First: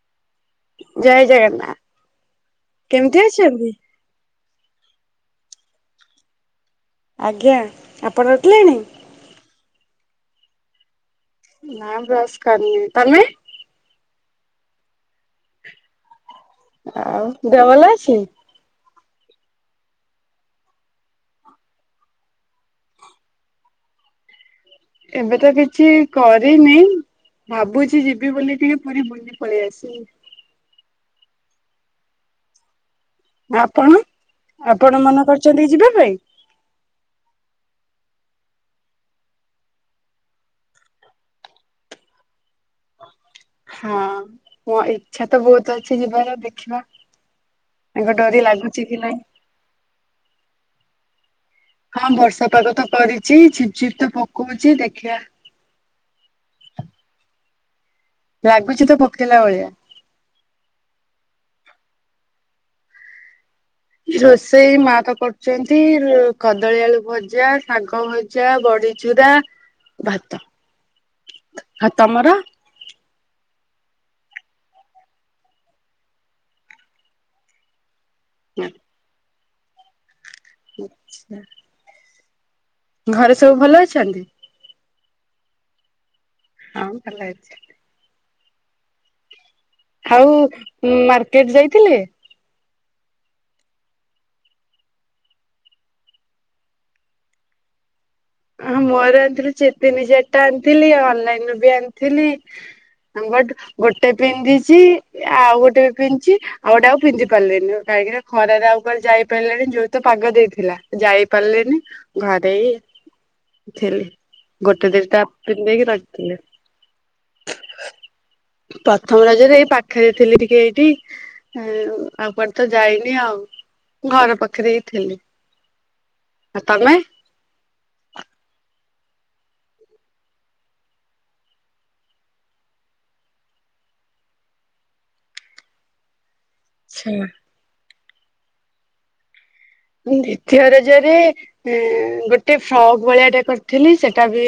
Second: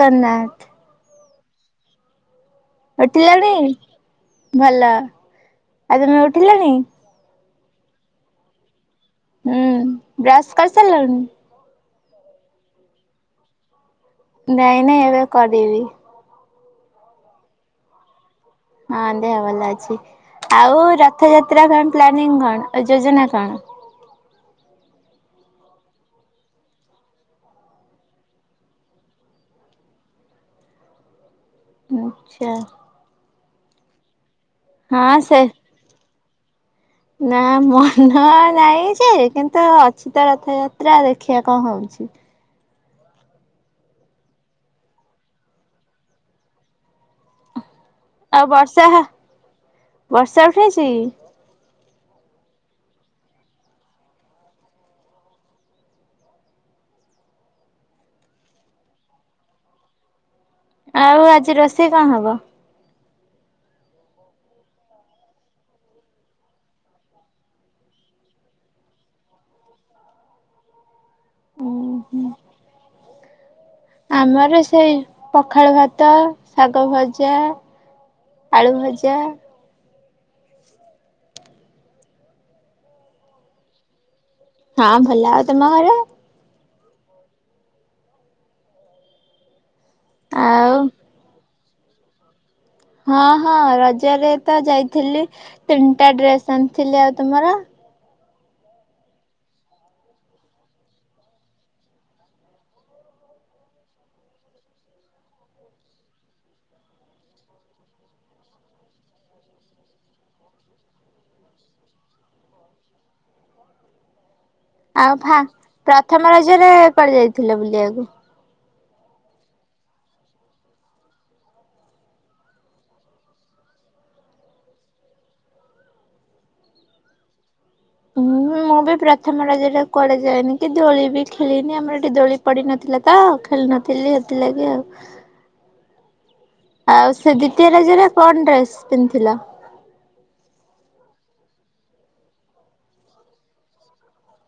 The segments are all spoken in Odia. କରନା [inaudible] ଜୟ ଜଗନ୍ନାଥ। କେମିତି ଉଠିଲାଣି ଅଛନ୍ତି? ଭଲ ଆଉ ତମେ ଉଠିଲଣି? ଆଜ୍ଞା ଆପଣ ଉଠିଲେଣି? ହୁଁ ବ୍ରସ୍ କରିସାରିଲାଣି? ନାଇଁ ବ୍ରସ୍ କରନି ତମେ? ନାଇଁ ନାଇଁ ଏବେ କରିବି। ଆଉ ଦେହ ଭଲ ଅଛି? ହଁ ଦେହ ଭଲ ଅଛି। ଆଉ ରଥଯାତ୍ରା ପ୍ଲାନିଂ କଣ ଏ ଯୋଜନା କଣ? ଏବେ ତ କିଛି କରିନି ଭାବୁଛି ଯିବି ବୋଲି ଟିକେ ପୁରୀ ବୁଲି ପଳେଇ ଆସିିବ। ଆଛା। ଆପଣ ଆପଣ ହଁ ମନେ ସେ କରିଚନ୍ତି କି ଯିବା ପାଇଁ? ନା ମନ ନାହିଁ ଯେ କିନ୍ତୁ ଅଛି ତ ରଥଯାତ୍ରା ଦେଖିବା କଣ ହଉଛି। ହଁ ମୁଁ ଇଚ୍ଛା ତ ବହୁତ ଅଛି ଯିବାର ଦେଖିବା ତାଙ୍କ ଡୋରି ଆଉ ଲାଗୁଛି କି ନାଇଁ। ବର୍ଷା-ବର୍ଷା ଉଠେଇଛି କି? ହଁ ବର୍ଷା ପାଗ ତ କରିଛି ଝିପ୍-ଝିପ୍ ତ ପକଉଛି ଦେଖିବା। ଲାଗୁଛି ତ ପକେଇଲା ଭଳିଆ। ଆଉ ଆଜି ରୋଷେଇ କଣ ହବ? ରୋଷେଇ ମା ତ କରୁଛନ୍ତି କଦଳୀ ଆଳୁ ଭଜା, ଶାଗ ଭ ଜା ବଢିଚୁରା ଭାତ। ଆଉ ତମର? ଆମର ସେଇ ପଖାଳ ଭାତ, ଶାଗ ଭଜା ଆଳୁ ଭଜା। ଆଛା। ଘରେ ସବୁ ଭଲ ଅଛନ୍ତି? ହଁ, ଭଲ ଆଉ ତମ ଘରେ? ହଁ, ଭଲ ଅଛି। ଆଉ ଉଁ ମାର୍କେଟ ଯାଇଥିଲେ? ହଁ, ହଁ ରଜରେ ତ ଯାଇଥିଲି ତିନିଟା ଡ୍ରେସ ଆଣିଥିଲି ଆଉ ତୁମର? ଓହୋ! ମୋର ଆଣିଥିଲି ଚି ତିନି, ଚାରିଟା ଆଣିଥିଲି ଆଉ ଅନଲାଇନରୁ ବି ଆଣିଥିଲି। [unintelligible] ଗୋଟେ ପିନ୍ଧିଛି, ଆଉ ଗୋଟେ ବି ପିନ୍ଧିଛି, ଆଉ ଗୋଟେ ଆଉ ପିନ୍ଧି ପାରିଲିନି ଗୋଟେ କାହିଁକି ନା ଖରାରେ ଆଉ କୁଆଡ଼େ ଯାଇପାରିଲେଣି ଯୋଉ ତ ପାଗ ଦେଇଥିଲା ଯାଇପାରିଲେନି ଘରେ ଏଇ ଥିଲି। ଆଉ ଦିଟା ଫା ପିନ୍ଧି ଦେଇକି ପ୍ରଥମ ରଖିଥିଲେ। ରଜରେ କୁଆଡ଼େ ଯାଇଥିଲେ ବୁଲିବାକୁ? ପ୍ରଥମ ରଜରେ ଏଇ ପାଖରେ ଥିଲି ଟିକେ ଏଇଠି ଉଁ ଆଉ କୁଆଡ଼େ ତ ଯାଇନି ଆଉ ଘର ପାଖରେ ହି ଥିଲି। ଆଉ ତମେ? ହୁଁ ମୁଁ ବି ପ୍ରଥମ ରଜଟା କୁଆଡେ ଯାଇନି କି ଦୋଳି ବି ଖେଳିନି ଆମର ଏଠି ଦୋଳି ପଡିିନ ଥିଲା ତ ଖେଳ ନଥିଲି ସେଥିଲାଗି ଆଉ ଆଚ୍ଛା। ଆଉ ସେ ଦ୍ୱିତୀୟ ରଜରେ କଣ ଡ୍ରେସ ପିନ୍ଧିଥିଲା? ଦ୍ୱିତୀୟ ରଜରେ ଉଁ ଗୋଟେ ଫ୍ରକ୍ ଭଳିଆ ଟା କରିଥିଲି ସେଟା ବି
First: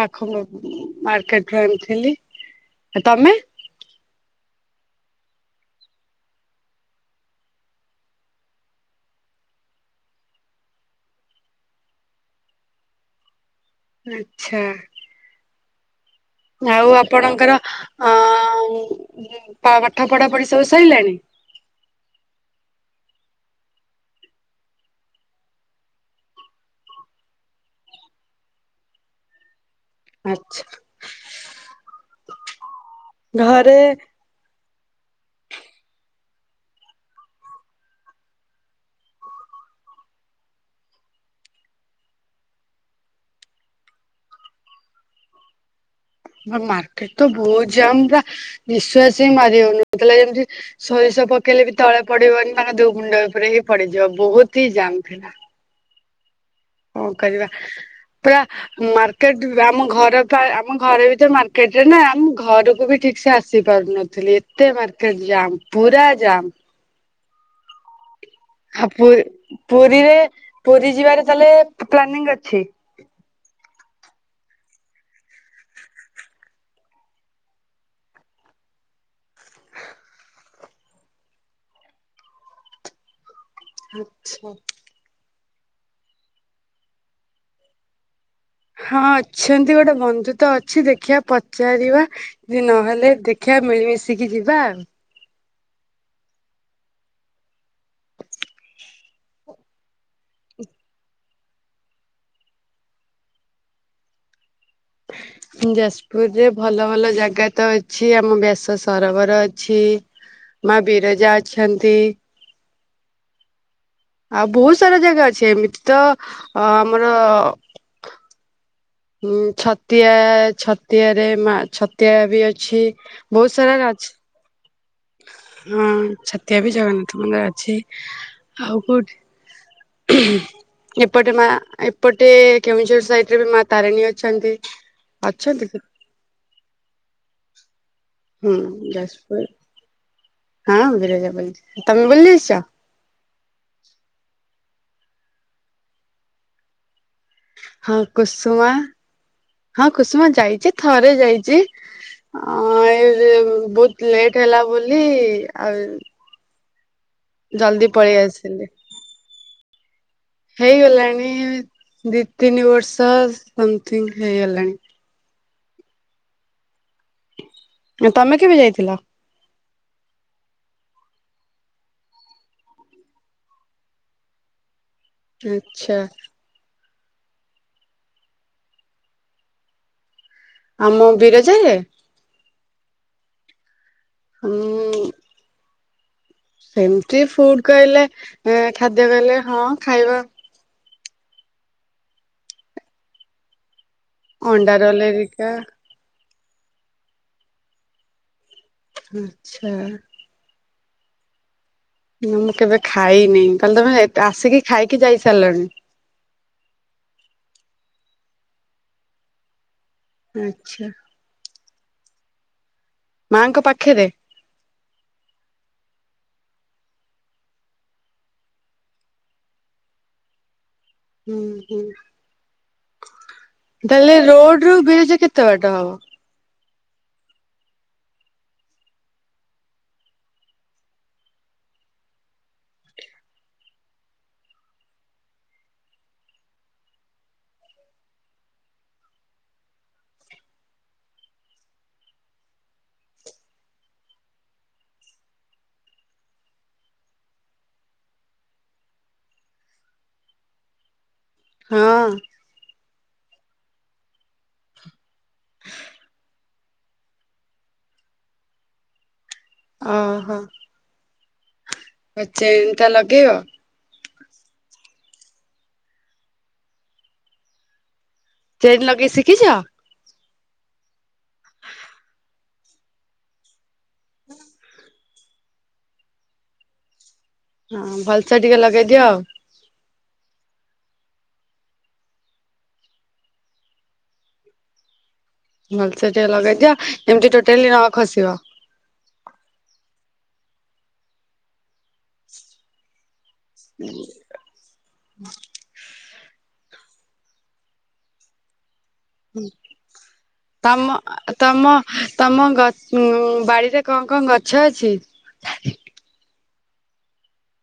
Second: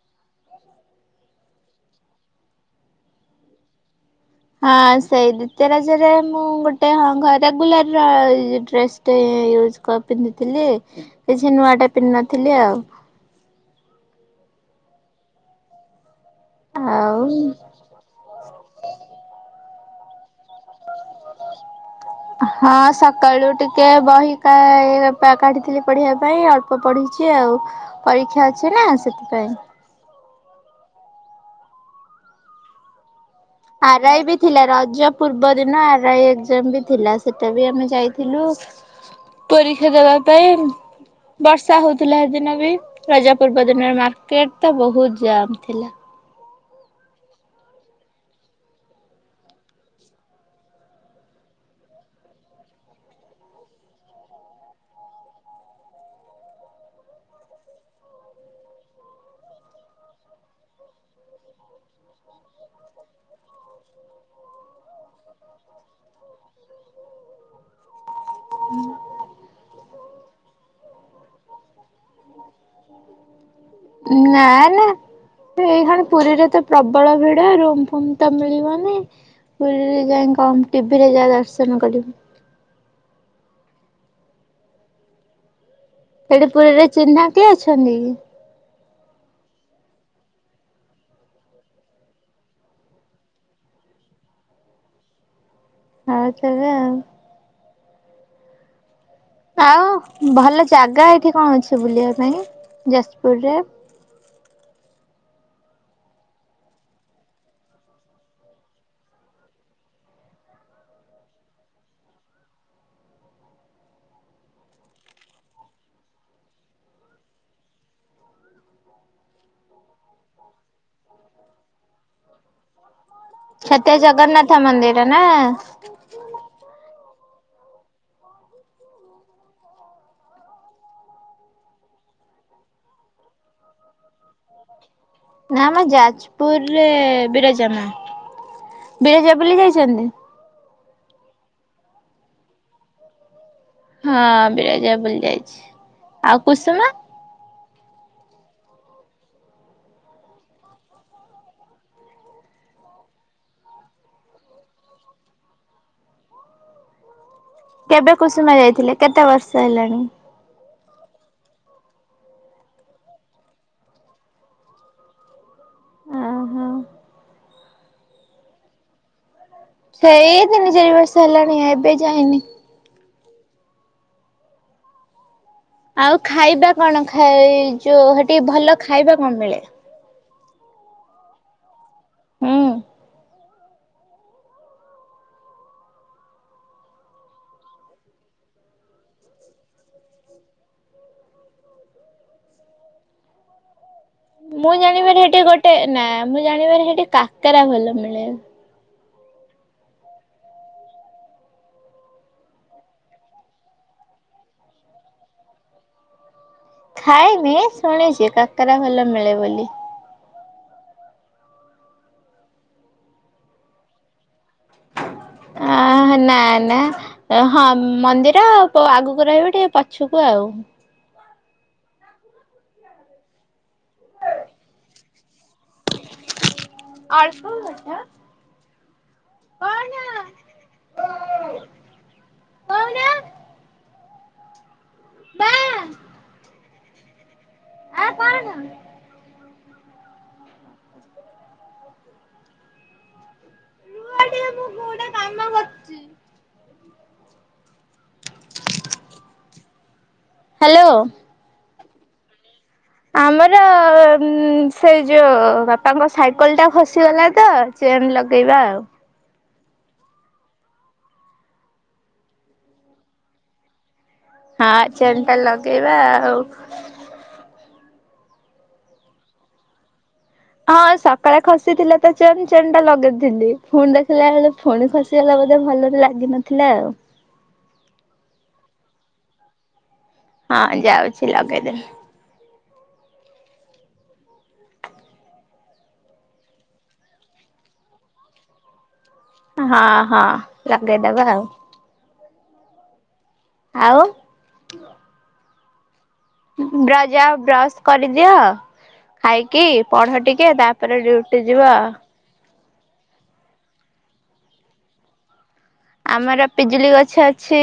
ପାଖ ମାର୍କେଟରୁ ଆଣିଥିଲି ତମେ? ହଁ, ସେଇ ଦ୍ଵିତୀୟ ରଜରେ ମୁଁ ଗୋଟେ ହଁ ଘରେ ରେଗୁଲାର ଡ୍ରେସ୍ ତେ ୟୁଜ କ ପିନ୍ଧିଥିଲି କିଛି ନୂଆଟା ପିନ୍ଧିନଥିଲି ଆଉ। ଆଚ୍ଛା! ଆଉ ଆପଣଙ୍କର ଅ ପାଠ ପଢା ପଢି ସବୁ ସରିଲାଣି? ହଁ, ସକାଳୁ ଟିକେ ବହିକା କାଢିଥିଲି ପଢିବା ପାଇଁ ପଢ଼ିଛି ଆଉ ପରୀକ୍ଷା ଅଛି ନା ସେଥିପାଇଁ ଆଚ୍ଛା! ଘରେ ଆର ଆଇ ବି ଥିଲା ରଜ ପୂର୍ବ ଦିନ ଆର ଆଇ ଏକଜାମ ବି ଥିଲା ସେଟା ବି ଆମେ ଯାଇଥିଲୁ ପରୀକ୍ଷା ଦେବା ପାଇଁ। ବର୍ଷା ହଉଥିଲା ସେଦିନ ବି ରଜା ପୂର୍ବ ଦିନରେ ମାର୍କେଟ ତ ବହୁତ ଜାମ ଥିଲା। ମାର୍କେଟ ତ ବହୁତ ଜାମ୍ ପୁରା ନିଶ୍ୱାସ ହି ମାରି ହଉନଥିଲା ଯେମିତି ସୋରିଷ ପକେଇଲେ ବି ତଳେ ପଡିବନି ତାଙ୍କ ଦୋ ଗୁଣ୍ଡ ଉପରେ ହିଁ ପଡିଯିବ ବହୁତ ହିଁ ଜାମ୍ ଥିଲା। କଣ କରିବା ପୁରା ମାର୍କେଟ ଆମ ଘର ଆମ ଘର ପା ଘରେ ଆମ ଘର ବି ତ ମାର୍କେଟ ରେ ନା ଆମ ଘରକୁ ବି ଠିକ ସେ ଆସି ପାରୁନ ଥିଲ ଏତେ ମାର୍କେଟ ଜମ୍ ପୁରା ଜାମ୍। ଆଉ ପୁ ପୁରୀରେ ପୁରୀ ଯିବାରେ ତାହେଲେ ପ୍ଲାନିଂ ଅଛି? ନା ନା। ଏଇ ଖାଣ ପୁରୀରେ ତ ପ୍ରବଳ ଭିଡ଼ ରୁମ୍ ଫୁମ୍ ତ ମିଳିବନି। ପୁରୀରେ ଯାଇ କଣ ଟି ଭି ରେ ଯାହା ଦର୍ଶନ କରିବୁ। ଆଚ୍ଛା। ସେଇଠି ପୁରୀରେ ଚିହ୍ନା କିଏ ଅଛନ୍ତି କି? ହଁ ଅଛନ୍ତି ଗୋଟେ ବନ୍ଧୁ ତ ଅଛି ଦେଖିବା ପଚାରିବା। ଯଦି ନହେଲେ ଦେଖିବା ମିଳିମିଶିକି ଯିବା ଆଉ। ହଉ ତେବେ ଆଉ। ଆଉ ଭଲ ଜାଗା ଏଇଠି କଣ ଅଛି ବୁଲିବା ପାଇଁ ଯାଜପୁରରେ? ହଁ। ଯାଜପୁରରେ ଭଲ ଭଲ ଜାଗା ତ ଅଛି ଆମ ବ୍ୟାସ ସରୋବର ଅଛି। ମାଁ ବିରଜା ଅଛନ୍ତି। ଆଉ ବହୁତ ସାରା ଜାଗା ଅଛି ଏମିତି ତ ଅ ଆମର ଉଁ ଛତିଆ ଛତିଆରେ ମା ଛତିଆ ବି ଅଛି। ବହୁତ ସାରା ଛତିଆ ଅଛି ଜଗନ୍ନାଥ ମନ୍ଦିର୍ ହଁ ଛତିଆ ବି ଜଗନ୍ନାଥ ମନ୍ଦିର ଅଛି ଆଉ କୋଉଠି? ଉଁ ହୁଁ। ଏପଟେ ମାଆ ଏପଟେ କେଉଁଝର ସାଇଟରେ ବି ମାଆ ତାରିଣୀ ଅଛନ୍ତି। ନା ଅଛନ୍ତି। ଆମ ଯାଜପୁରରେ ବିରଜା ମାଆ ବିରଜା ବୁଲି ଯାଇଚନ୍ତି? ହଁ ବିିରଜା ବୁଲୁଚି ତମେ ବୁଲି ଆସଚ? ହଁ ବିରଜା ବୁଲି ଯାଇଚି ଆଉ କୁସୁମା? ହଁ କୁସୁମା ହଁ କୁସୁମା ଯାଇଚି ଥରେ ଯାଇଚି। ହଁ ଏ ଯୋଉ ବୋହୁତ ଲେଟ ହେଲା ବୋଲି ଆଉ ଜଲଦି କେବେ ପଳେଇ କୁସୁମା ଆସିଲି ଯାଇଥିଲେ କେତେ ବର୍ଷ ହେଲାଣି? ହେଇଗଲାଣି ଦିଇତିନି ବର୍ଷ ସମଥିଙ୍ଗ ହେଇଗଲାଣି। ଓହୋ। ନା ତମେ କେବେ ଯାଇଥିଲ? ସେଇ ତିନିଚାରି ବର୍ଷ ହେଲାଣି ଏବେ ଯାଇନି। ଆଚ୍ଛା। ଆଉ ଖାଇବା କଣ ଖାଇ ଯୋଉ ହେଠି ଭଲ ଖାଇବା କଣ ମିଳେ? ଆମ ବିରଜାରେ? ହୁଁ। ହୁଁ। ସେମତି ଫୁଡ କହିଲେ ଖାଦ୍ୟ କହିଲେ ହଁ ଖାଇବା ମୁଁ ଅଣ୍ଡା ରୋଲ ଜାଣିବାରେ ହେଠି ହେରିକା ଗୋଟେ ନା ମୁଁ ଜାଣିବାର ହେଠି କାକରା ଭଲ ମିଳେ। ଆଚ୍ଛା। ନା ମୁଁ କେବେ ଖାଇନି କହିଲେ ତମେ ଆସିକି ଖାଇକି ଯାଇ ସାରଲଣି। ଖାଇନି ଶୁଣିଚି କାକରା ଭଲ ମିଳେ ବୋଲି। ଆଚ୍ଛା। ମାଆଙ୍କ ପାଖେରେ? ଆ ଆହାଁ ନା ନା ଏ ହଁ ମନ୍ଦିର ପ ଆଗକୁ ରହିବ ଟିକେ ପଛକୁ ଆଉ। ହୁଁ ହୁଁ ତାହାଲେ ରୋଡ଼ରୁ ବିରଜା କେତେ ବାଟ ହବ? ଅଳ୍ପ ବାଟ। କଣ କୋହୁନ। ବା ଆ କଣ? ମୁଁ ଗୋଟେ କରଚି। ହାଲୋ। ହଁ। ଆମର ଅମ୍ ସେ ଯୋଉ ବାପାଙ୍କ ସାଇକଲଟା ଖସ୍ ଆସିଗଲା ତ ଚେନ୍ ଲଗେଇବା ଆଉ। ଅହଁ ଚେନଟା ଲଗେଇବ? ହଁ ଚେନଟା ଲଗେଇବା ଆଉ। ଚେନ୍ ଲଗେଇ ଶିକିଚ? ହଁ ସକାଳେ ଖସିଥିଲା ତ ଚେନ ଚେନଟା ଲଗେଇଥିଲି ଫୁଣି ଦେଖିଲା ବେଳେ ଫୁଣି ଖସି ସେ ହେଲା ବୋଧେ ଭଲରେ ଲାଗିନଥିଲା ଆଉ। ହଁ ଭଲସେ ଟିକେ ଲଗେଇଦିଅ ଆଉ। ହଁ ଯାଉଚି ଲଗେଇଦେମି। ଭଲସେ ଟିକେ ଲଗେଇଦିଅ ଯେମତି ଟୋଟାଲି ନ ଖସିବ। ହଁ ହଁ ଲଗେଇଦବା ଆଉ। ଆଉ ହ ବ୍ର ଯାଅ ବ୍ରସ କରିଦିଅ। ଖାଇକି ପଢ ଟିକେ ତମ ତାପରେ ଡ୍ୟୁଟି ତମ ଯିବ ଆ। ତମ ଗ ଉଁ ବାଡିରେ କଣ କଣ ଗଛ ଅଛି? ଆମର ପିଜୁଲି ଗଛ ଅଛି।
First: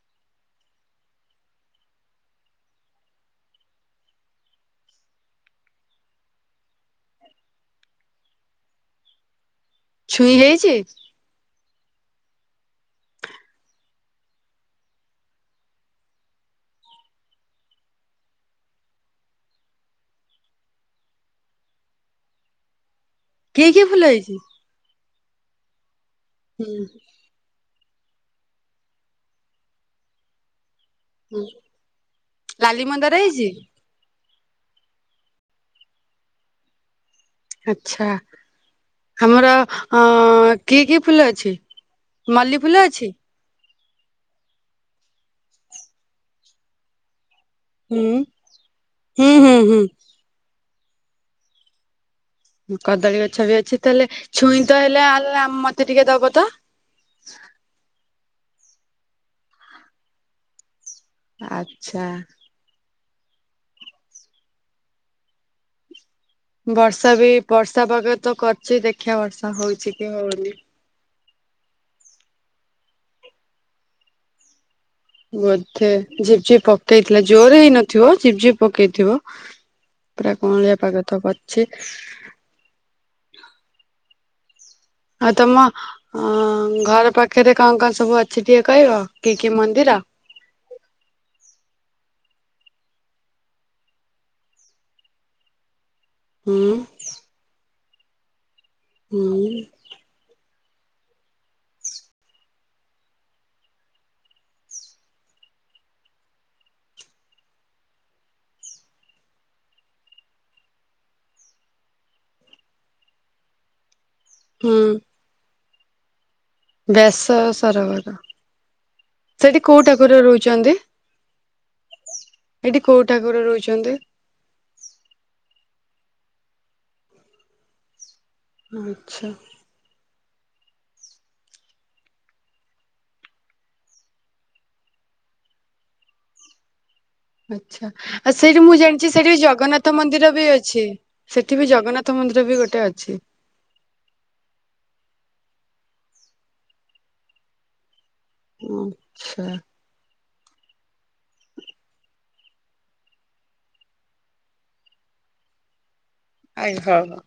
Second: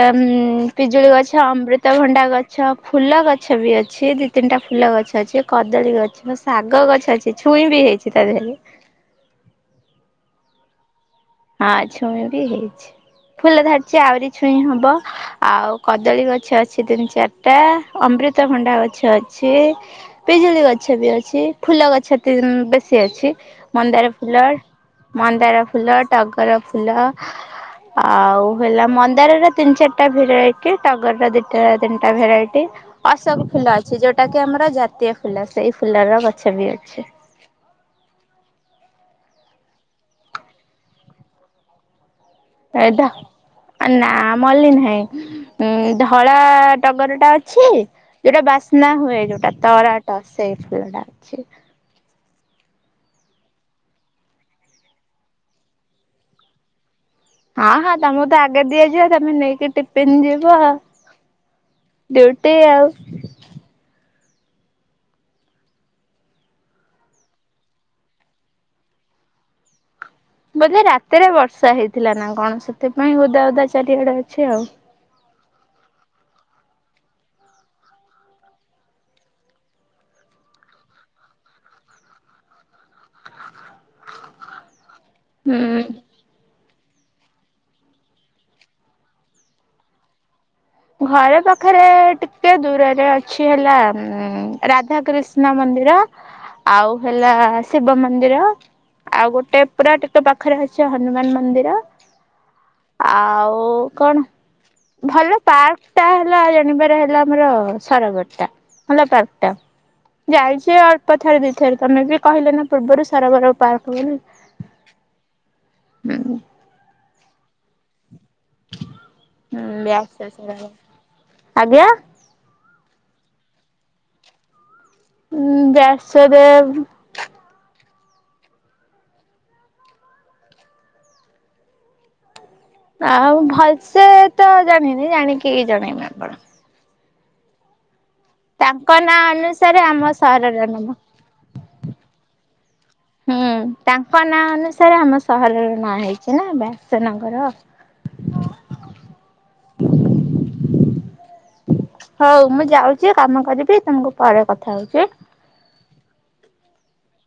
ଏମ୍ ପିଜୁଳି ଗଛ ଅମୃତଭଣ୍ଡା ଗଛ ଫୁଲ ଗଛ ବି ଅଛି ଦି ତିନିଟା ଫୁଲ ଗଛ ଅଛି। କଦଳୀ ଗଛ ଶାଗ ଗଛ ଅଛି ଛୁଇଁ ବି ହେଇଛି ତା ଦେହରେ। ଛୁଇଁ ହେଇଛି? ହଁ ଛୁଇଁ ବି ହେଇଛି ଫୁଲ ଧରିଛି ଆହୁରି ଛୁଇଁ ହବ। ଆଉ କଦଳୀ ଗଛ ଅଛି ତିନି ଚାରିଟା ଅମୃତଭଣ୍ଡା ଗଛ ଅଛି। ପିଜୁଳି ଗଛ ବି ଅଛି ଫୁଲ ଗଛ ତିନ ବେଶୀ ଅଛି। କି କି ମନ୍ଦାର ହେଇଛି? ଫୁଲ ମନ୍ଦାର ଫୁଲ ଟଗର ହୁଁ ଫୁଲ। ଆଉ ହେଲା ମନ୍ଦାରରେ ତିନି ଚାରିଟା ଭିଡ଼ରାଇଟ କି ଟଗର ର ହୁଁ ଦିଟା ତିନିଟା ଭେରାଇଟି ଲାଲି ମନ୍ଦାର ଅସକ ହେଇଛି ଫୁଲ ଅଛି ଛି ଯୋଉଟା କି ଆମର ଜାତୀୟ ଫୁଲ ସେଇ ଫୁଲର ଗଛ ବି ଅଛି। ଆଛା ହାମର ଅଁ କି କି ଫୁଲ ଅଛି? ମଲ୍ଲି ଫୁଲ ଢ ଅଛି? ନା ମଲ୍ଲି ନାହିଁ। ଉଁ ଧଳା ଟଗର ଟା ଅଛ ଛି ହୁଁ ଯୋଉଟା ବାସ୍ନା ହୁଏ ହୁଁ ଯୋଉଟା ହୁଁ ତରାଟ ସେଇ ଫୁଲଟା ଅଛି। କଦଳୀ ଗଛ ବି ଅଛି ତାହେଲେ ଛୁଇଁ ତ ହେଲେ ଲେ ମତେ ଟିକେ ଦବ ତ। ହଁ ହଁ ତମକୁ ତ ଆଗେ ଦିଆଯିବ ତମେ ନେଇକି ଟିପିନ୍ ଯିବ। ଆଛା [unintelligible] ବର୍ଷା ବି ବର୍ଷା ପାଗ ତ କରଚି ଦେଖିଆ ବର୍ଷା ହଉଛି କି ହୋଉନି। ବୋଧେ ରାତିରେ ବର୍ଷା ହେଇଥିଲା ନା କଣ ସେଥିପାଇଁ ଓଦା ଓଦା ଚାରିଆଡେ ଅଛି ଆଉ ବୋଧେ ଝିପ୍ ଝିପ୍ ପକେଇଥିଲା ଜୋର ହେଇନଥିବ ଝିପ୍ ଝିପ୍ ପକେଇଥିବ। ପୁରା କଅଁଳିଆ ପାଗ ତ କରଚି ଆଉ ତମ ହୁଁ। ଅ ଘର ପାଖରେ କଣ କଣ ସବୁ ଅଛି ଟିକେ କହିବ କି କି ମନ୍ଦିର? ଘର ପାଖରେ ଟିକେ ଦୂରରେ ଅଛି ହେଲା ଉଁ ରାଧା କୃିଷ୍ଣା ମନ୍ଦିର। ହୁଁ ଆଉ ହେଲା ଶିବ ମନ୍ଦିର ହୁଁ ଆଉ ଗୋଟେ ପୁରା ଟ ତ ପାଖରେ ଅଛି ହନୁମାନ ମନ୍ଦିର। ଆଉ କଣ? ଭଲ ପାର୍କ ଟା ହେଲା ଜାଣିବାରେ ହେଲା ଆମର ସରଗଡ଼ ଟା ଭଲ ପାର୍କ ଟା। ଯାଇଛି ଅଳ୍ପ ଥରେ ଦି ଥରେ ତମେ ବି କହିଲ ନା ପୂର୍ବରୁ ସରବର ପାର୍କ ବୋଲି। ହୁଁ ହୁଁ ବ୍ୟାସ ସରୋବର। କୋଉ ଠାକୁର ବ୍ୟାସ ରହୁଛନ୍ତି? ଆଜ୍ଞା ଏଇଠି କୋଉ ଠାକୁର ରହୁଛନ୍ତି? ଉଁ ବ୍ୟାସଦେବ୍ ଆଛା ଆଉ ଭଲସେ ତ ଜାଣିନି ଜାଣିକି ଜଣେଇମି ଆପଣ ଆଛା ଆଉ ସେଇଠି ମୁଁ ତାଙ୍କ ଜାଣିଛି ନାଁ ସେଇଠି ଅନୁସାରେ ଜଗନ୍ନାଥ ଆମ ମନ୍ଦିର ବି ସହରର ଅଛି। ନାମ। ସେଠି ବି ଜଗନ୍ନାଥ ମନ୍ଦିର ବି ଗୋଟେ ଅଛି। ହୁଁ ତାଙ୍କ ନାଁ ଅନୁସାରେ ଆମ ସହରର ନାଁ ହେଇଛି ନା ବ୍ୟାସନଗର। ଆଛା ହୋଉ ମୁଁ ଯାଉଚି କାମ କରିବି ତମକୁ ପରେ କଥା ହୋଉଚି ଆଜ୍ଞ ହଉ ହଉ